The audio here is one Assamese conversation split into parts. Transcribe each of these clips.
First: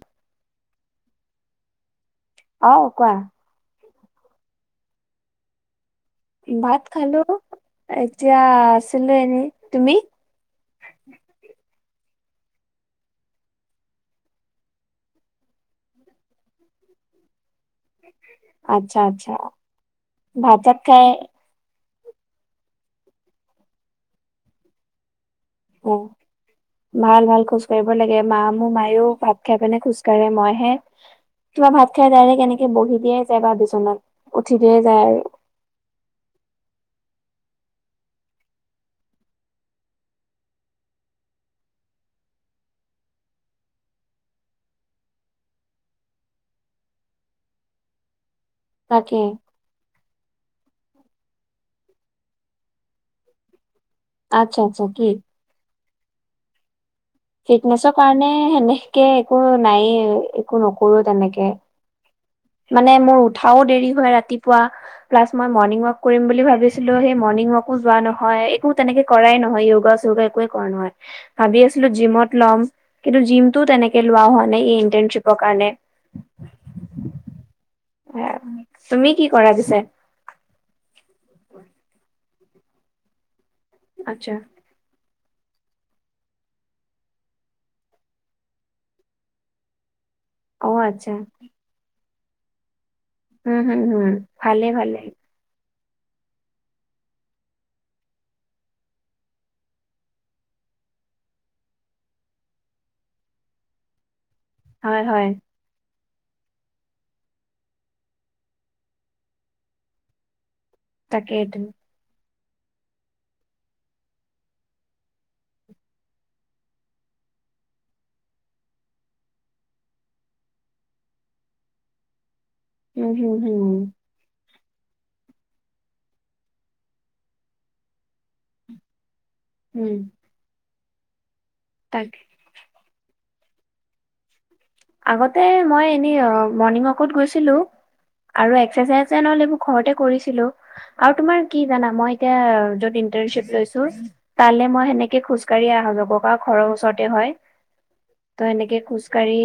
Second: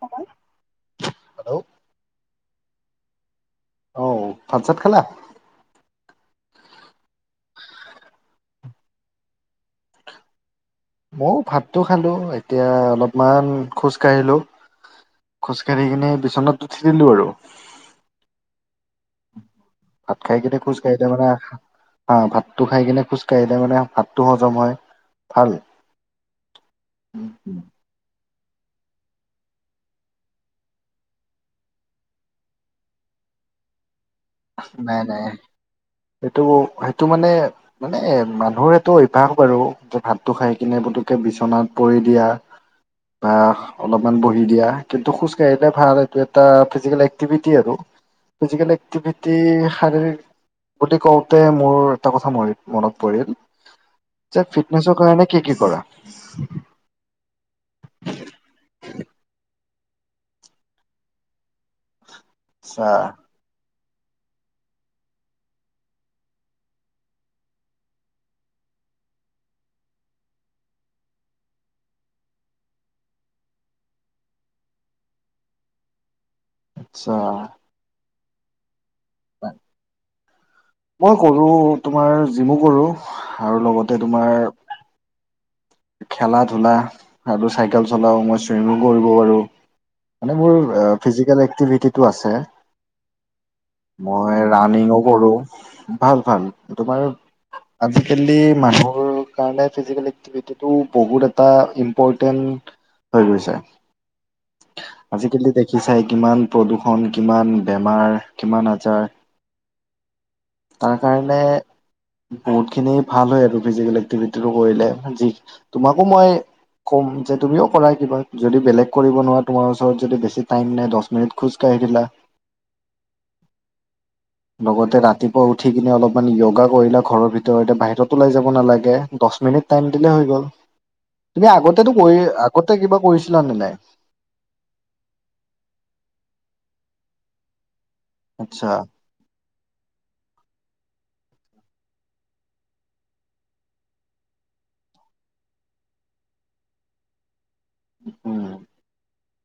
[unintelligible] হেল্ল' অ কোৱা? অ ভাত চাত খালা। ভাত খালো। এতিয়া আছিলো এনে। তুমি? মইয়ো ভাতটো খালো এতিয়া অলপমান খোজ কাঢ়িলো। খোজকাাঢ়ি কিনে বিচনাত উঠি দিলো আৰু। আচ্ছা আচ্ছা খাই কিনে ভাত খোজ চাত কাঢ়িলে খাই মানে হা, ভাতটো খাই কিনে খোজ কাঢ়িলে মানে ভাতটো হজম হয়। ভাল অ ভাল ভাল খোজ কাঢ়িব লাগে। মা মোৰ মায়ো ভাত খাই পেনে খোজ কাঢ়ে মই হে কিবা ভাত খাই ডাইৰেক্ট এনেকে বহি দিয়াই যেবা বিচনাত। উঠি দিয়ে নাই যায় আৰু নাই সেইটো সেইটো মানে মানে মানুহৰ এইটো অভ্যাস বাৰু, যে ভাতটো খাই কিনে পুটুকে বিচনাত পৰি দিয়া। বা অলপমান বহি দিয়া, কিন্তু খোজকাাঢ়িলে ভাল এইটো এটা, ফিজিকেল এক্টিভিটি আৰু। ফিজিকেল তাকে এক্টিভিটি শাৰীৰিক বুলি কওঁতে মোৰ এটা কথা ম মনত পৰিল। যে আচ্ছা আচ্ছা ফিটনেছৰ কাৰণে কি কি কৰা? ফিটনেছৰ কাৰণে সেনেকে একো নায়েই, একো নকৰো তেনেকে। আচ্ছা মানে মোৰ উঠাও দেৰি ৰাতিপুৱা প্লাছ মই মৰ্ণিং ৱাক কৰিম বুলি ভাবিছিলো, সেই মৰ্ণিং ৱাকো যোৱা নহয়। একো তেনেক কৰাই নহয়, য়োগা চোগা একোৱে কৰা নহয়। ভাবি আছো [unintelligible] জিমত ল'ম, কিন্তু জিমটোও তেনেকে লোৱা হোৱা নাই এই ইন্টাৰনশ্বিপৰ কাৰণে। আচ্ছা। [unintelligible] তুমি কি কৰা পিছে? মই কৰো তোমাৰ জিমো কৰো আৰু লগতে আচ্ছা তোমাৰ খেলা-ধূলা আৰু চাইকেল চলাও, মই চুইমো কৰিব পাৰোঁ। মানে অ মোৰ আচ্ছা ফিজিকেল এক্টিভিটিটো আছে। উম হম হম মই ভালে ৰাণিং ভালে ও কৰো। ভাল-ভাল, তোমাৰ আজি-কালি মানুহৰ কাৰণে ফিজিকেল এক্টিভিটি টো বহুত এটা ইম্পৰ্টেন্ট হৈ গৈছে। হয় হয় আজি-কালি দেখিছাই কিমান প্ৰদূষণ, কিমান বেমাৰ কিমান আজাৰ তাৰ কাৰণে তাকেইটো বহুত খিনি ভাল হয় আৰু ফিজিকেল এক্টিভিটিটো কৰিলে। তোমাকো মই কম যে তুমিও কৰা কিবা। যদি বেলেগ কৰিব নোৱাৰা তোমাৰ ওচৰত যদি বেছি টাইম নাই দছ মিনিট খোজ কঢ়ি [unintelligible] ও-হু-হু। লগতে ৰাতিপুৱা উঠি কিনে অলপমান য়োগা কৰিলা ঘৰৰ ভিতৰতে, বাহিৰত ওলাই যাব নালাগে। দছ মিনিট টাইম উম দিলে হৈ গ'ল। তুমি আগতেটো তাকে কৰি, আগতে কিবা কৰিছিলা নে নাই? আগতে মই এনে মৰ্ণিং ৱাকত গৈছিলো। আৰু আচ্ছা এক্সাৰচাইজ এন অল এইবোৰ ঘৰতে কৰিছিলো, আৰু তোমাৰ কি জানা মই এতিয়া য'ত ইৰ্ন্টানশ্বিপ লৈছো তা মানে মই সেনেকে খোজকাঢ়িয়ে অহা-যোৱা কৰো। কাৰণ ঘৰৰ ওচৰতে হয়। ত উম সেনেকে খোজ কাঢ়ি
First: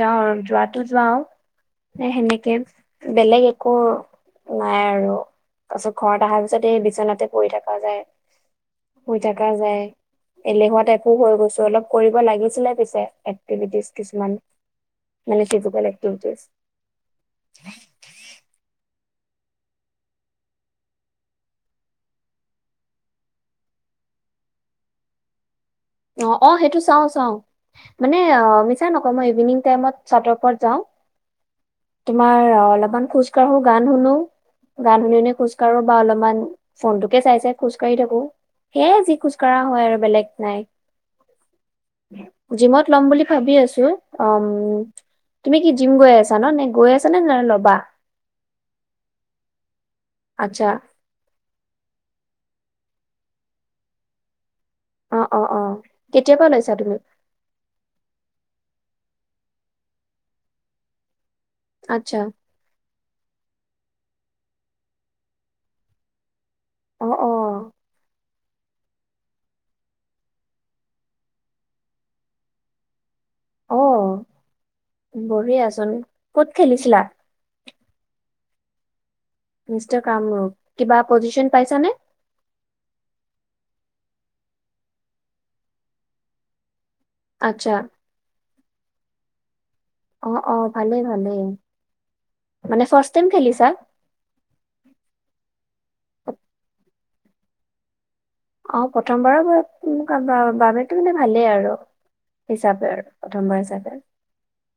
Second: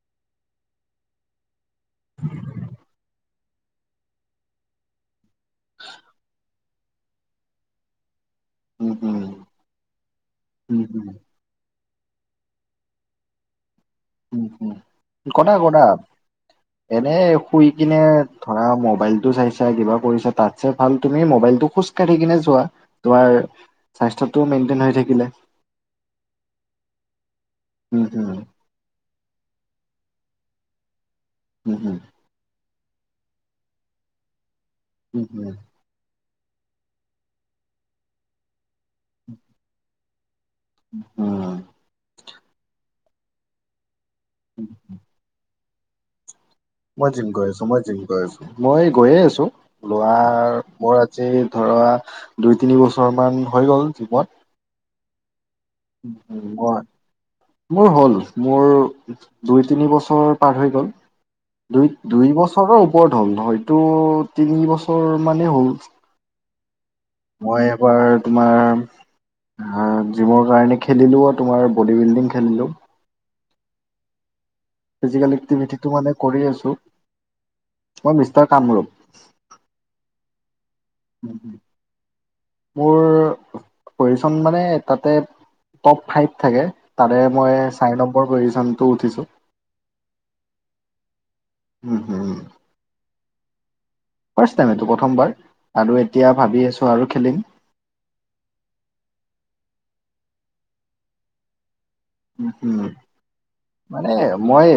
যাও আৰু যোৱাতো যাও এ সেনেকে বেলেগ একো নাই আৰু তাৰ পিছত ঘৰত অহাৰ পিছত এই বিচনাতে পৰি থকা যায়। উম শুই উম থকা যায়, উম এলেহুৱা উম টাইপো হৈ গৈছো অলপ। কৰিব লাগিছিলে পিছে এক্টিভিটিজ কিছুমান। মানে কদা কদা ফিজিকেল এক্টিভিটিজ। এনে শুই কিনে ধৰা মোবাইল টো চাই-চাই কিবা কৰিছা। তাতছে ভাল তুমি মোবাইলতটো খোজ কাঢ়ি কিনে চোৱা, তোমাৰ স্বাস্থ্য টো মেইনটেইন হৈ থাকিলে। অ' অ' সেইটো চাওঁ চাওঁ। উম মানে হম অ মিছা নকওঁ মই ইভিনিং টাইমত চাটৰ ওপৰত যাওঁ, উম হম তোমাৰ অলপমান খোজ কাঢ়ো, গান শুনো। গান শুনি উম শুনি হম খোজ কাঢ়ো বা অলপমান ফনটোকে চাই-চাই খোজ কঢ়ি থাকো। সেয়াই যি খোজ কাঢ়া হয় আৰু বেলেগ নাই। অহ জিমত লম বুলি ভাবি আছো, অম তুমি কি জিম গৈ আছা? ন নে গৈ আছা মই নে জিম ন গৈ আছো, ল'বা মই জিম গৈ আছো। মই গৈয়ে আছো লোৱাৰ আচ্ছা মোৰ আজি ধ ৱা দুই, তিনি বছৰ মান হৈ গ'ল জিমত। অ অ অ কেতিয়াৰ পৰা লৈছা মই তুমি মোৰ হ'ল। মোৰ দুই, তিনি বছৰ পাৰ হৈ গ'ল। দুই, আচ্ছা দুই বছৰৰ ওপৰত হ'ল। হয়টো তিনি বছৰ মানেই হ'ল। অ অ মই এবাৰ তোমাৰ জিমৰ কাৰনে খেলিলোঁ আৰু তোমাৰ বডি বিল্ডিং খেলিলোঁ। অ' এক্টিভিটিটো বঢ়িয়াচোন মানে কৰি ক'ত আছো খেলিছিলা? মই মিষ্টাৰ কামৰূপ। মিষ্টাৰ কামৰূপ কিবা পজিশন পাইছানে? পজিশন মানে তাতে টপ ফাইভ থাকে তাৰে মই আচ্ছা চাৰি নম্বৰ পজিশন। টো উঠিছো। অ', অ' ভালেই ভালেই উম, হুম। মানে ফাৰ্ষ্ট টাইম খেলিছা? ফাৰ্ষ্ট টাইম এইটো প্ৰথমবাৰ আৰু এতিয়া ভাবি আছোঁ আৰু খেলিম। অ' প্ৰথমবাৰৰ বা বা বাবেটো মানে ভালেই আৰু। উম, উম হিচাপে আৰু প্ৰথমবাৰ হিচাপে মানে মই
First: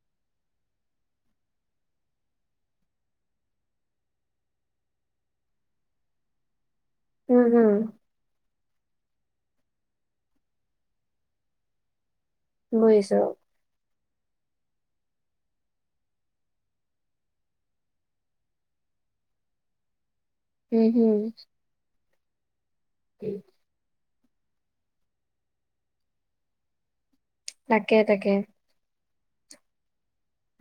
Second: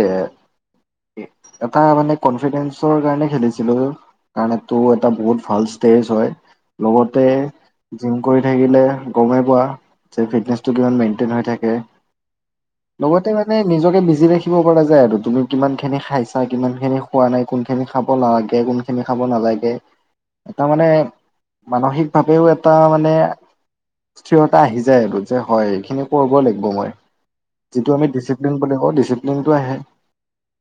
এটা মানে কনফিডেন্সৰ কাৰণে খেলিছিলো। কাৰণ এইটো এটা বহুত ভাল ষ্টেজ হয় লগতে উম হম জিম কৰি থাকিলে গমেই পোৱা যে ফিটনেসটো কিমান মেইনটেইন হৈ থাকে। বুজিছো লগতে মানে নিজকে বিজি ৰাখি [unintelligible] নাযায় আৰু তুমি কিমান খিনি খাইছা কিমান খিনি খোৱা নাই কোন খিনি খাব লাগে কোন খিনি খাব নালাগে লাগে এটা উম মানে হম মানসিকভাৱেও এটা মানে স্থিৰতা আহি যায় আৰু যে হয় এইখিনি কৰিবই লাগিব মই। যিটো তাকে আমি তাকে ডিসিপ্লিন বুলি কওঁ ডিসিপ্লিন তো আহে।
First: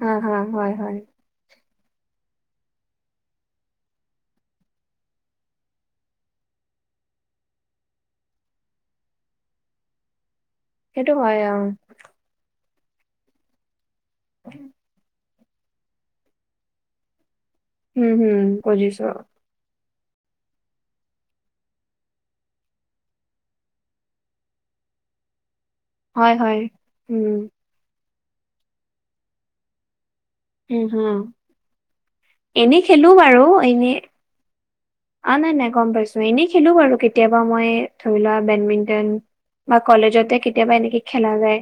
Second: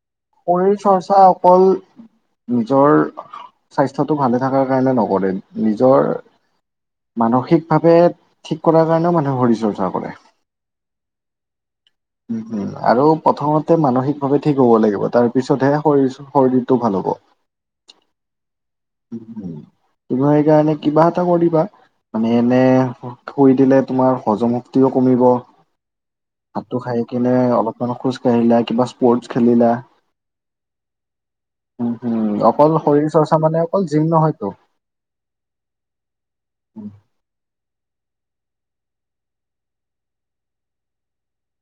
হা হা হয় শৰীৰ হয় চৰ্চা অকল নিজৰ স্বাস্থ্যটো ভালে থকাৰ কাৰণে নকৰে নিজৰ মানসিকভাৱে ঠিক কৰাৰ কাৰণেও মানুহে শৰীৰ চৰ্চা কৰে। সেইটো হয় অ'। উম, আৰু প্ৰথমতে মানসিকভাৱে ঠিক হ'ব লাগিব তাৰ পিছতহে শৰীৰ শৰীৰটো ভাল হ'ব। উম, হম বুজিছো অ। কিবা সেইকাৰনে কিবা এটা কৰিবা। মানে এনে থৈ দিলে তোমাৰ হজম শক্তিও কমিব। হয় হয় ভাতটো খাই উম কিনে অলপমান খোজ কাঢ়িলা কিবা স্পৰ্টছ খেলিলা। উম হম উম, হম অকল এনেই খেলো শৰীৰ বাৰু চৰ্চা মানে অকল এনেই জিম নহয় ত। অ নাই নাই গম পাইছো এনেই খেলো বাৰু কেতিয়াবা মই ধৰি বা ব্যাডমিন্টন বা কলেজতে কেতিয়াবা এনেকে খেলা যায়।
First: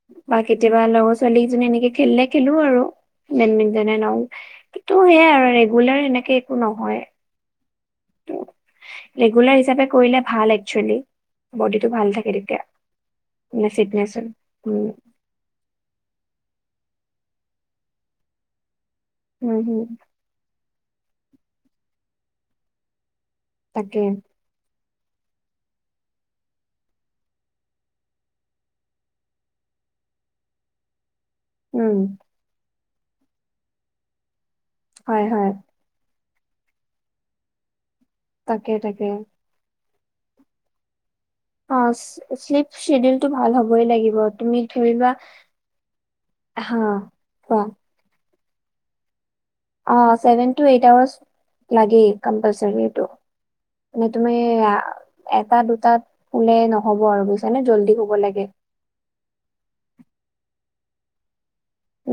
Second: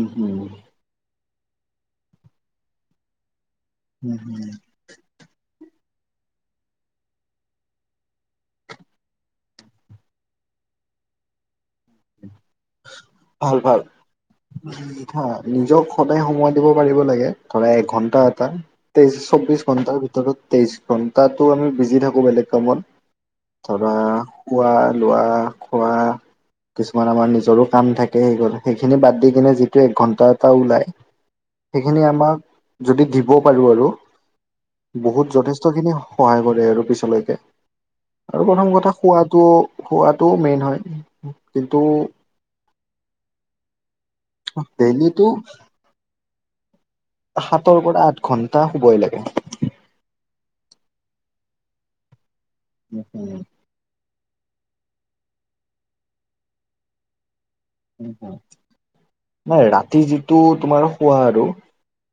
উম বা হম কেতিয়াবা লগৰ ছোৱালীকেইজনী এনেকে খেলিলে খেলো আৰু। ব্যাডমিন্টন এন উম অল হুম কিন্তু সেইয়াই আৰু ৰেগুলাৰ এনেকে একো নহয়। তো, ৰেগুলাৰ হিচাপে কৰিলে ভাল একচুয়ালি বডিটো ভাল থাকে তেতিয়া। মানে ভাল-ভাল ফিটনেচ হয়। উম [unintelligible] নিজক সদায় সময় দিব পাৰিব লাগে। ধৰা এক ঘন্টা এটা তেইশ উম চৌবিশ হম ঘণ্টাৰ ভিতৰত তেইশ ঘণ্টাটো আমি বিজি থাকোঁ বেলেগ কামত ধৰা তাকে শুৱা লোৱা, খোৱা কিছুমান আমাৰ নিজ জৰোৰ কাম থাকে [unintelligible] গল সেইখিনি বাদ দি কিনে যিটো এক ঘন্টা এটা ওলাই উম সেইখিনি আমাক যদি দিব পাৰো আৰু হয় বহুত হয় যথেষ্ট খিনি সহায় কৰে আৰু পিছলৈকে আৰু তাকে প্ৰথম কথা তাকে খোৱাটো খোৱাটো মেইন হয় অ কিন্তু শ্লিপ সিডিউল টো ভাল হ'বই লাগিব তুমি ধৰি লোৱা ডেইলিটো হা কোৱা সাতৰ পৰা আঠ ঘন্টা শুবই লাগে। অ' ছেভেন তো এইট আৱাৰ্চ লাগেই কম্পালসাৰি এইটো। তুমি এটা দুটাত হলে নহব আৰু বেছি [unintelligible] নাই ৰাতি যিটো তোমাৰ খোৱা আৰু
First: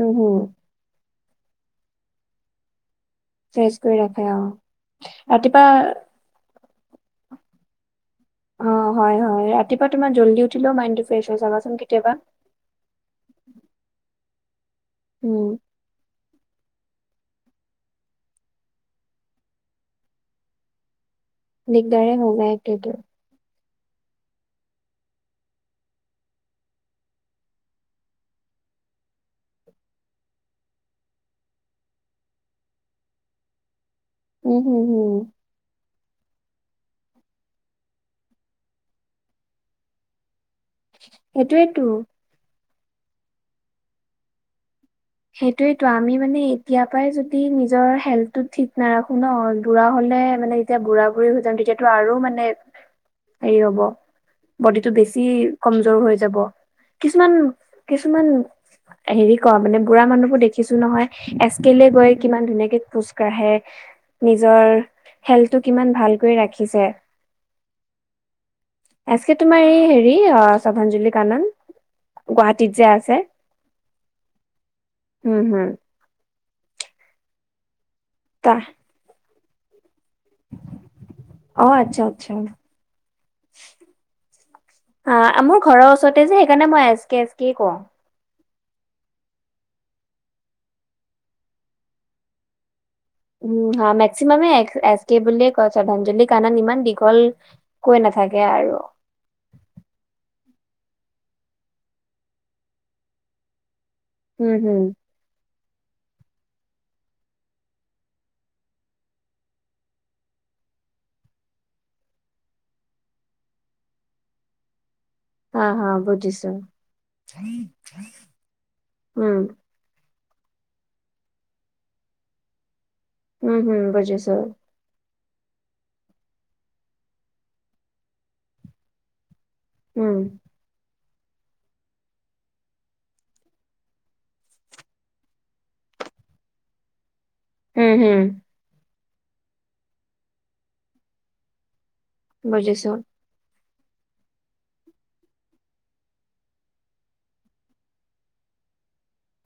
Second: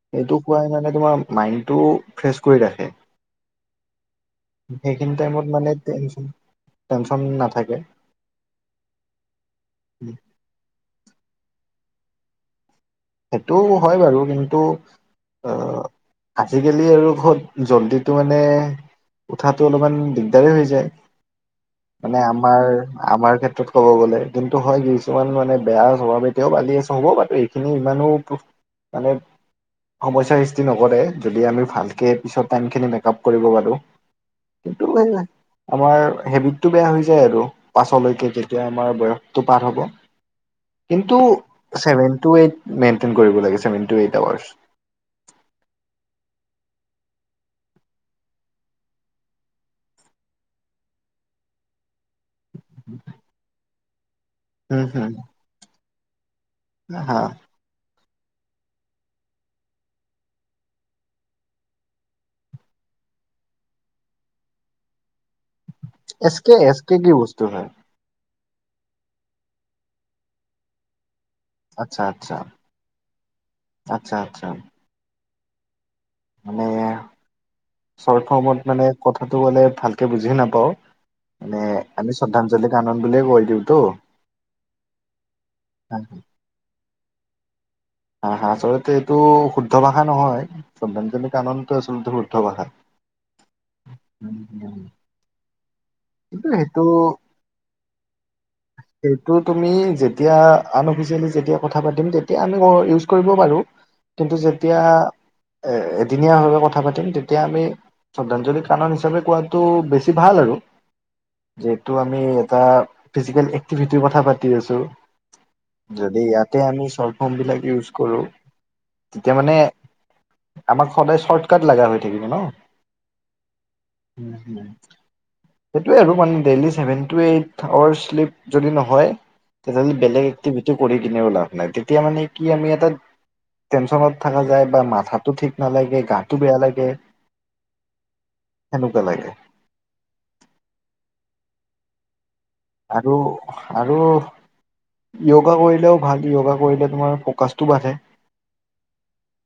উম হম খোৱাই মানে তোমাৰ মাইন্ডটো ফ্ৰেছ কৰি ৰাখে। ফ্ৰেছ কৰি ৰাখে। অ সেইখিনি টাইমত ৰাতিপুৱা মানে টেনচন-টেনচন নাথাকে। অ' হয়-হয় ৰাতিপুৱা তোমাৰ জল্দি উঠিলেও মাইডটো ফ্ৰেছ হয় চাবাচোন কেতিয়াবা। সেইটো হয় বাৰু কিন্তু উম আজিকালি আৰু। খত জল্দিটো মানে উঠাটো অলপমান দিগদাৰে হৈ যায়। দিগদাৰে মানে হৈ যায় আমাৰ এইটোৱেটো আমাৰ ক্ষেত্ৰত ক'ব গ'লে কিন্তু হয় কিছুমান মানে বেয়া স্বভাৱ এতিয়াও বালি আছে হ'ব বাতৈ এইখিনি মানুহ মানে সমস্যাৰ সৃষ্টি নকৰে যদি আমি ভালকে পিছৰ টাইমখিনি মেকআপ কৰিব পাৰোঁ। উম হম কিন্তু হম সেইবে আমাৰ হেৰি টো বেয়া হৈ যায় আৰু পাছলৈকে তেতিয়া আমাৰ বয়সটো পাৰ হ'ব। কিন্তু সেইটোয়েতো ছেভেন টু এইট মেইনটেইন কৰিব লাগে ছেভেন টু এইট আৱাৰ্চ। সেইটোযৱেতো আমি মানে এতিয়াৰ পৰাই যদি নিজৰ হেল্থটো ঠিক নাৰাখো ন বুঢ়া হ'লে, মানে মানে যেতিয়া বুঢ়া বুঢ়ি হৈ যাম মানে তেতিয়াটো আৰু মানে হেৰি হব, হম বডিটো হম বেছি কমজৌৰ হৈ যাব। হা কিছুমান কিছুমান হেৰি ক মানে বুঢ়া মানুহবোৰ দেখিছো নহয় এচ কেলে গৈ কিমান ধুনীয়াকে খোজ কাঢ়ে। নিজৰ হেল্থটো কিমান ভালকৈ এছ কে এছ ৰাখিছে। কে কি বস্তু হয় এচকে তোমাৰ এই হেৰি অ শ্ৰধাঞ্জলি আত্চ্ছা আত্চ্ছা আত্চ্ছা আত্চ্ছা উম হম। মানে চট তা ফৰ্মত মানে কথাটো গ'লে ভাল। কে বুজি নাপাওঁ মানে অ আচ্ছা আমি আচ্ছা শ্ৰদ্ধাঞ্জলি কানন বুলিয়ে কৈ দিওঁ ত। অ মোৰ ঘৰৰ ওচৰতে যে সেইকাৰণে মই এজ কে এফ কে কওঁ। হা আচলতে এইটো শুদ্ধ ভাষা নহয় শ্রদ্ধাঞ্জলি কাননটো আচলতে শুদ্ধ ভাষাত। উম হা মেক্সিমামে এছ কে বুলিয়ে কয় শ্ৰদ্ধাঞ্জলি কিন্তু কানন ইমান সেইটো দীঘল। কৈ নাথাক- সেইটো তুমি যেতিয়া আন অফিচিয়েলি যেতিয়া কথা পাতিম তেতিয়া আমি ইউজ কৰিব পাৰোঁ। কিন্তু উম যেতিয়া, হম এ এদিনীয়া হয় ভয় কথা পাতিম তেতিয়া আমি শ্ৰদ্ধাঞ্জলি কানন হিচাপে কোৱাটো বেছি ভাল আৰু। যিহেতু আমি এটা ফিজিকেল এক্টিভিটিৰ কথা পাতি আছো। হা হা যদি বুজিছো ইয়াতে আমি চৰ্ত ফ্ৰৰ্মবিলাক ইউজ কৰোঁ। উম তেতিয়া মানে আমাক সদায় চৰ্টকাট লগা হৈ থাকিব ন। উম হম বুজিছোঁ। সেইটোৱে আৰু মানে daily seven to eight hour sleep যদি নহয়, তেতিয়া হ'লে উম বেলেগ এক্টিভিটি কৰি কিনেও লাভ নাই তেতিয়া মানে কি আমি এটা টেনচনত থকা যায় বা মাথাটো ঠিক নালাগে, গাটো বেয়া লাগে। উম হম। নুকা লাগে। বুজিছোঁ। আৰু আৰু য়োগা কৰিলেও ভাল, য়োগা কৰিলে তোমাৰ ফ'কাছটো বাঢ়ে।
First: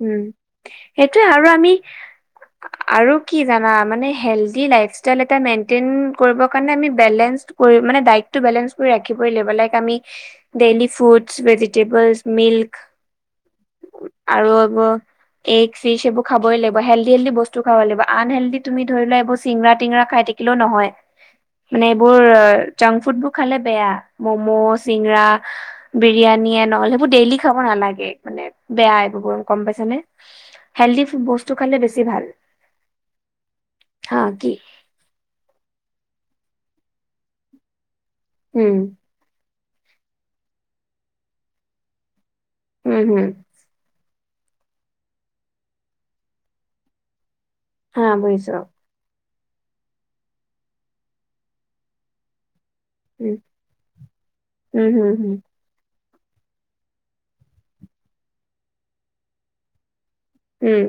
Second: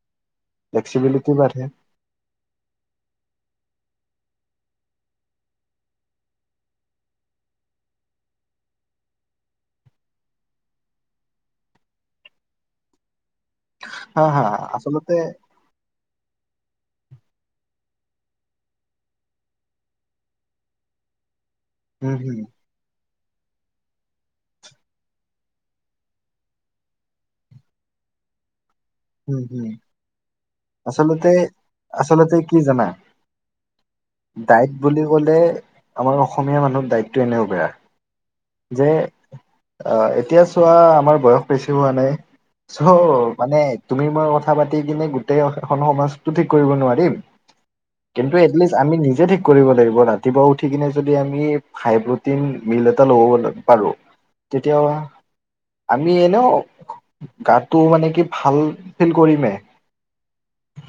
উম সেইটোয়ে ফ্লেক্সিবিলিটি আৰু বাঢ়ে আমি আৰু কি জানা মানে হেল- লাইফষ্টাইল এটা মেইনটেইন কৰিব কাৰণে আমি বেলেঞ্চ কৰি মানে ডাইটটো বেলেঞ্চ কৰি ৰাখিবই লাগিব। এবিলাইক আমি ডেইলি ফুডছ, ভেজিটেবলছ, মিল্ক। [inaudible] হা আৰু এইবো আচলতে এগ, ফিচ এইবোৰ খাবই লাগিব হেল্ডি হেল্ডি বস্তু খাব লাগিব। আনহেল্ডি তুমি ধৰি লোৱা এইবোৰ চিংৰা টিংৰা খাই থাকিলেও নহয়। মানে উম এইবোৰ হম জাংক ফুড, খালে বেয়া ম'ম, ' চিংৰা, বিৰিয়ানি নহলে সেইবোৰ ডেইলি খাব নালাগে। নেট বেয়া আই বোবোৰণ হম গম হম পাইছা নে হেল্ডি ফুড আচলতে বস্তু খালে বেছি ভাল। হা কি দাইট বুলি ক'লে, আমাৰ অসমীয়া মানুহৰ দাইটটো এনেও বেয়া। হম। অ এতিয়া চোৱা আমাৰ বয়স বেছি হোৱা নাই উম, হুম। চ' মানে তুমি মই কথা পাতি কিনে গোটেই এখন সমাজতটো ঠিক কৰিব নোৱাৰিম। কিন্তু এটলিষ্ট আমি নিজে ঠিক কৰিব লাগিব ৰাতিপুৱা উঠি কিনে যদি, আমি হাইপটিন মিল এটা ল লব পাৰো তেতিয়া আমি এনো গাটো মানে কি ভাল ফিল কৰিমে। হম।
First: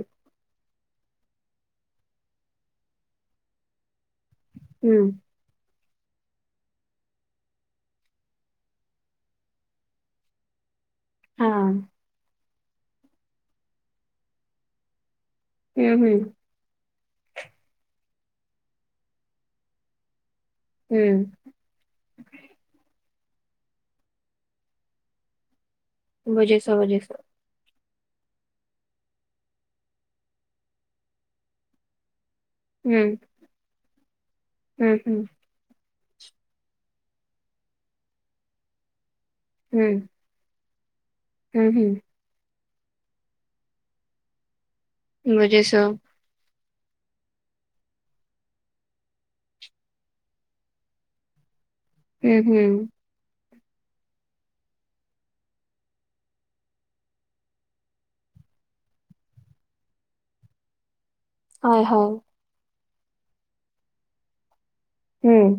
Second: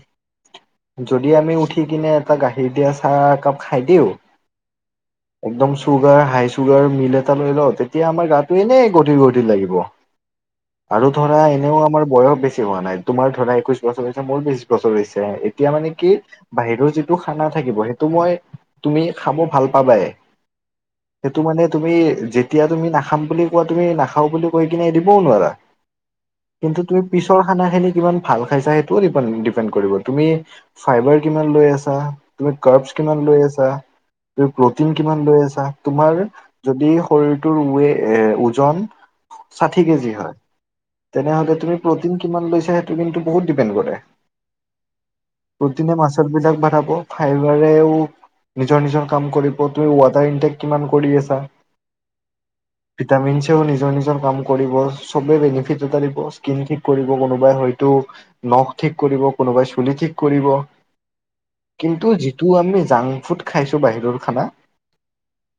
যদি আমি উঠি কিনে এটা গাখীৰ দিয়া চাহ একাপ খাই দিওঁ। উম। একদম চুগাৰ হাই চুগাৰ মিল এটা লৈ ল, তেতিয়া আমাৰ গাটো এনেই গধিৰ গধিৰ লাগিব। আৰু ধৰা এনেও আমাৰ বয়স বেছি হোৱা নাই, তোমাৰ ধৰা একৈশ বছৰ হৈছে মোৰ বিশ বছৰ হৈছে। এতিয়া মানে কি বাহিৰৰ যি- টো খানা থাকিব সেইটো মই তুমি খাব ভাল পাবাই। সেইটো মানে তুমি যেতিয়া তুমি নাখ- খাম বুলি কোৱা তুমি নাখাও বুলি কৈ কিনে দিবও নোৱাৰা। বুজিছোঁ কিন্তু তুমি বুজিছোঁ। পিছৰ খানা খিনি কিমান ভাল খাইছা সেইটোও ডিপে ডিপেন্ড কৰিব তুমি ফাইবাৰ কিমান লৈ আছা। তুমি কাৰ্বছ কিমান লৈ আছা, তুমি প্ৰটিন কিমান লৈ আছা। তোমাৰ যদি শৰীৰটোৰ ৱে ওজন ষাঠি কেজি হয়, তেনেহলে তুমি প্ৰ- কিমান লৈছা সেইটো কিন্তু বহুত ডিপেন্ড কৰে প্ৰটিনে মাছৰ বিলাক ভাৰাব ত ফাইবাৰেও নিজৰ নিজৰ কাম কৰিব, তুমি ৱাটাৰ ইনটেক কিমান কৰি আছা। উম হুম। ভিটামিনছেও নিজৰ নিজৰ কাম কৰিব চবে বেনিফিত দিব, স্ত্ৰিণ ঠিক কৰিব কোনোবাই হয়তো নখ ঠিক কৰিব কোনোবাই চুলি ঠিক কৰিব। কিন্তু যিটো আমি জাংক ফুড খাইছো বাহিৰৰ খানা। উম।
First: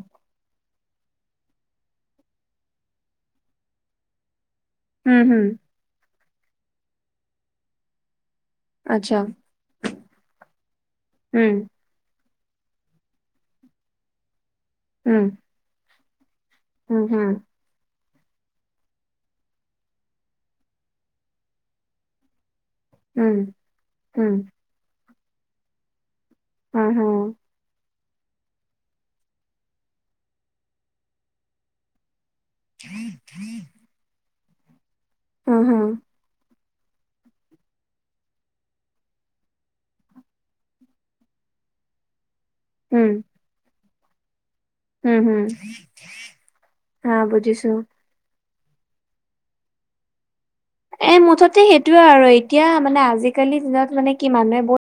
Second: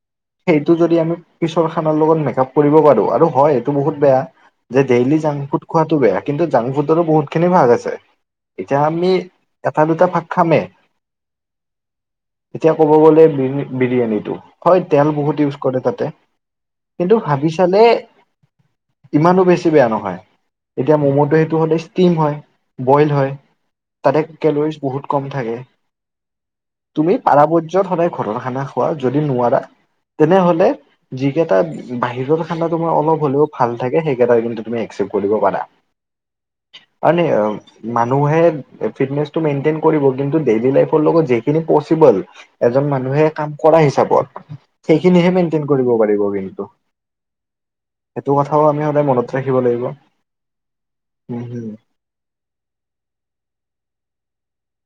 সেইটো যদি আমি পিছৰ খানাৰ লগত মেকআপ কৰিব পাৰো আৰু হয় এইটো বহুত বেয়া। যে ডেইলি জাংক ফুড খোৱাটো বেয়া কিন্তু জাংক ফুডৰো বহুতখিনি ভাগ আছে। এতিয়া আমি এটা দুটা ভাগ খামে। এতিয়া কব গ'লে বিৰি বিৰিয়ানীটো হয় তেল বহুত ইউজ কৰে তাতে। কিন্তু ভাবি চালে ইমানো বেছি বেয়া নহয়। এতিয়া মম'টো সেইটো মানে ষ্টিম হয়, বইল হয় তাতে কেলৰিজ বহুত। কম থাকে, তুমি পাৰাপৰ্যত সদায় ঘৰৰ খানা খোৱা যদি নোৱাৰা তেনেহলে যিকেইটা বাহিৰৰ খানা তোমাৰ ত অলপ হলেও ভাল থাকে সেইকেইটা কিন্তু একচেপ্ট কৰিব পাৰা। [inaudible] মানে মানুহে ফিকনেচটো মেনটেইন কৰিব। কিন্তু ডেইলি লাইফ লগত যিখিনি পজ বল এজন মানুহে কাম কৰা হিচাপত। সেইখিনিহে হম মেইনটেইন কৰিব পাৰিব কিন্তু হা বুজিছো সেইটো কথা। কথাও আমি সদায় মনত ৰাখিব লাগিব। এ উম, মুঠতে হম। সেইটোয়ে আৰু এতিয়া মানে আজিকালি দিনত মানে কি মানুহে বহুত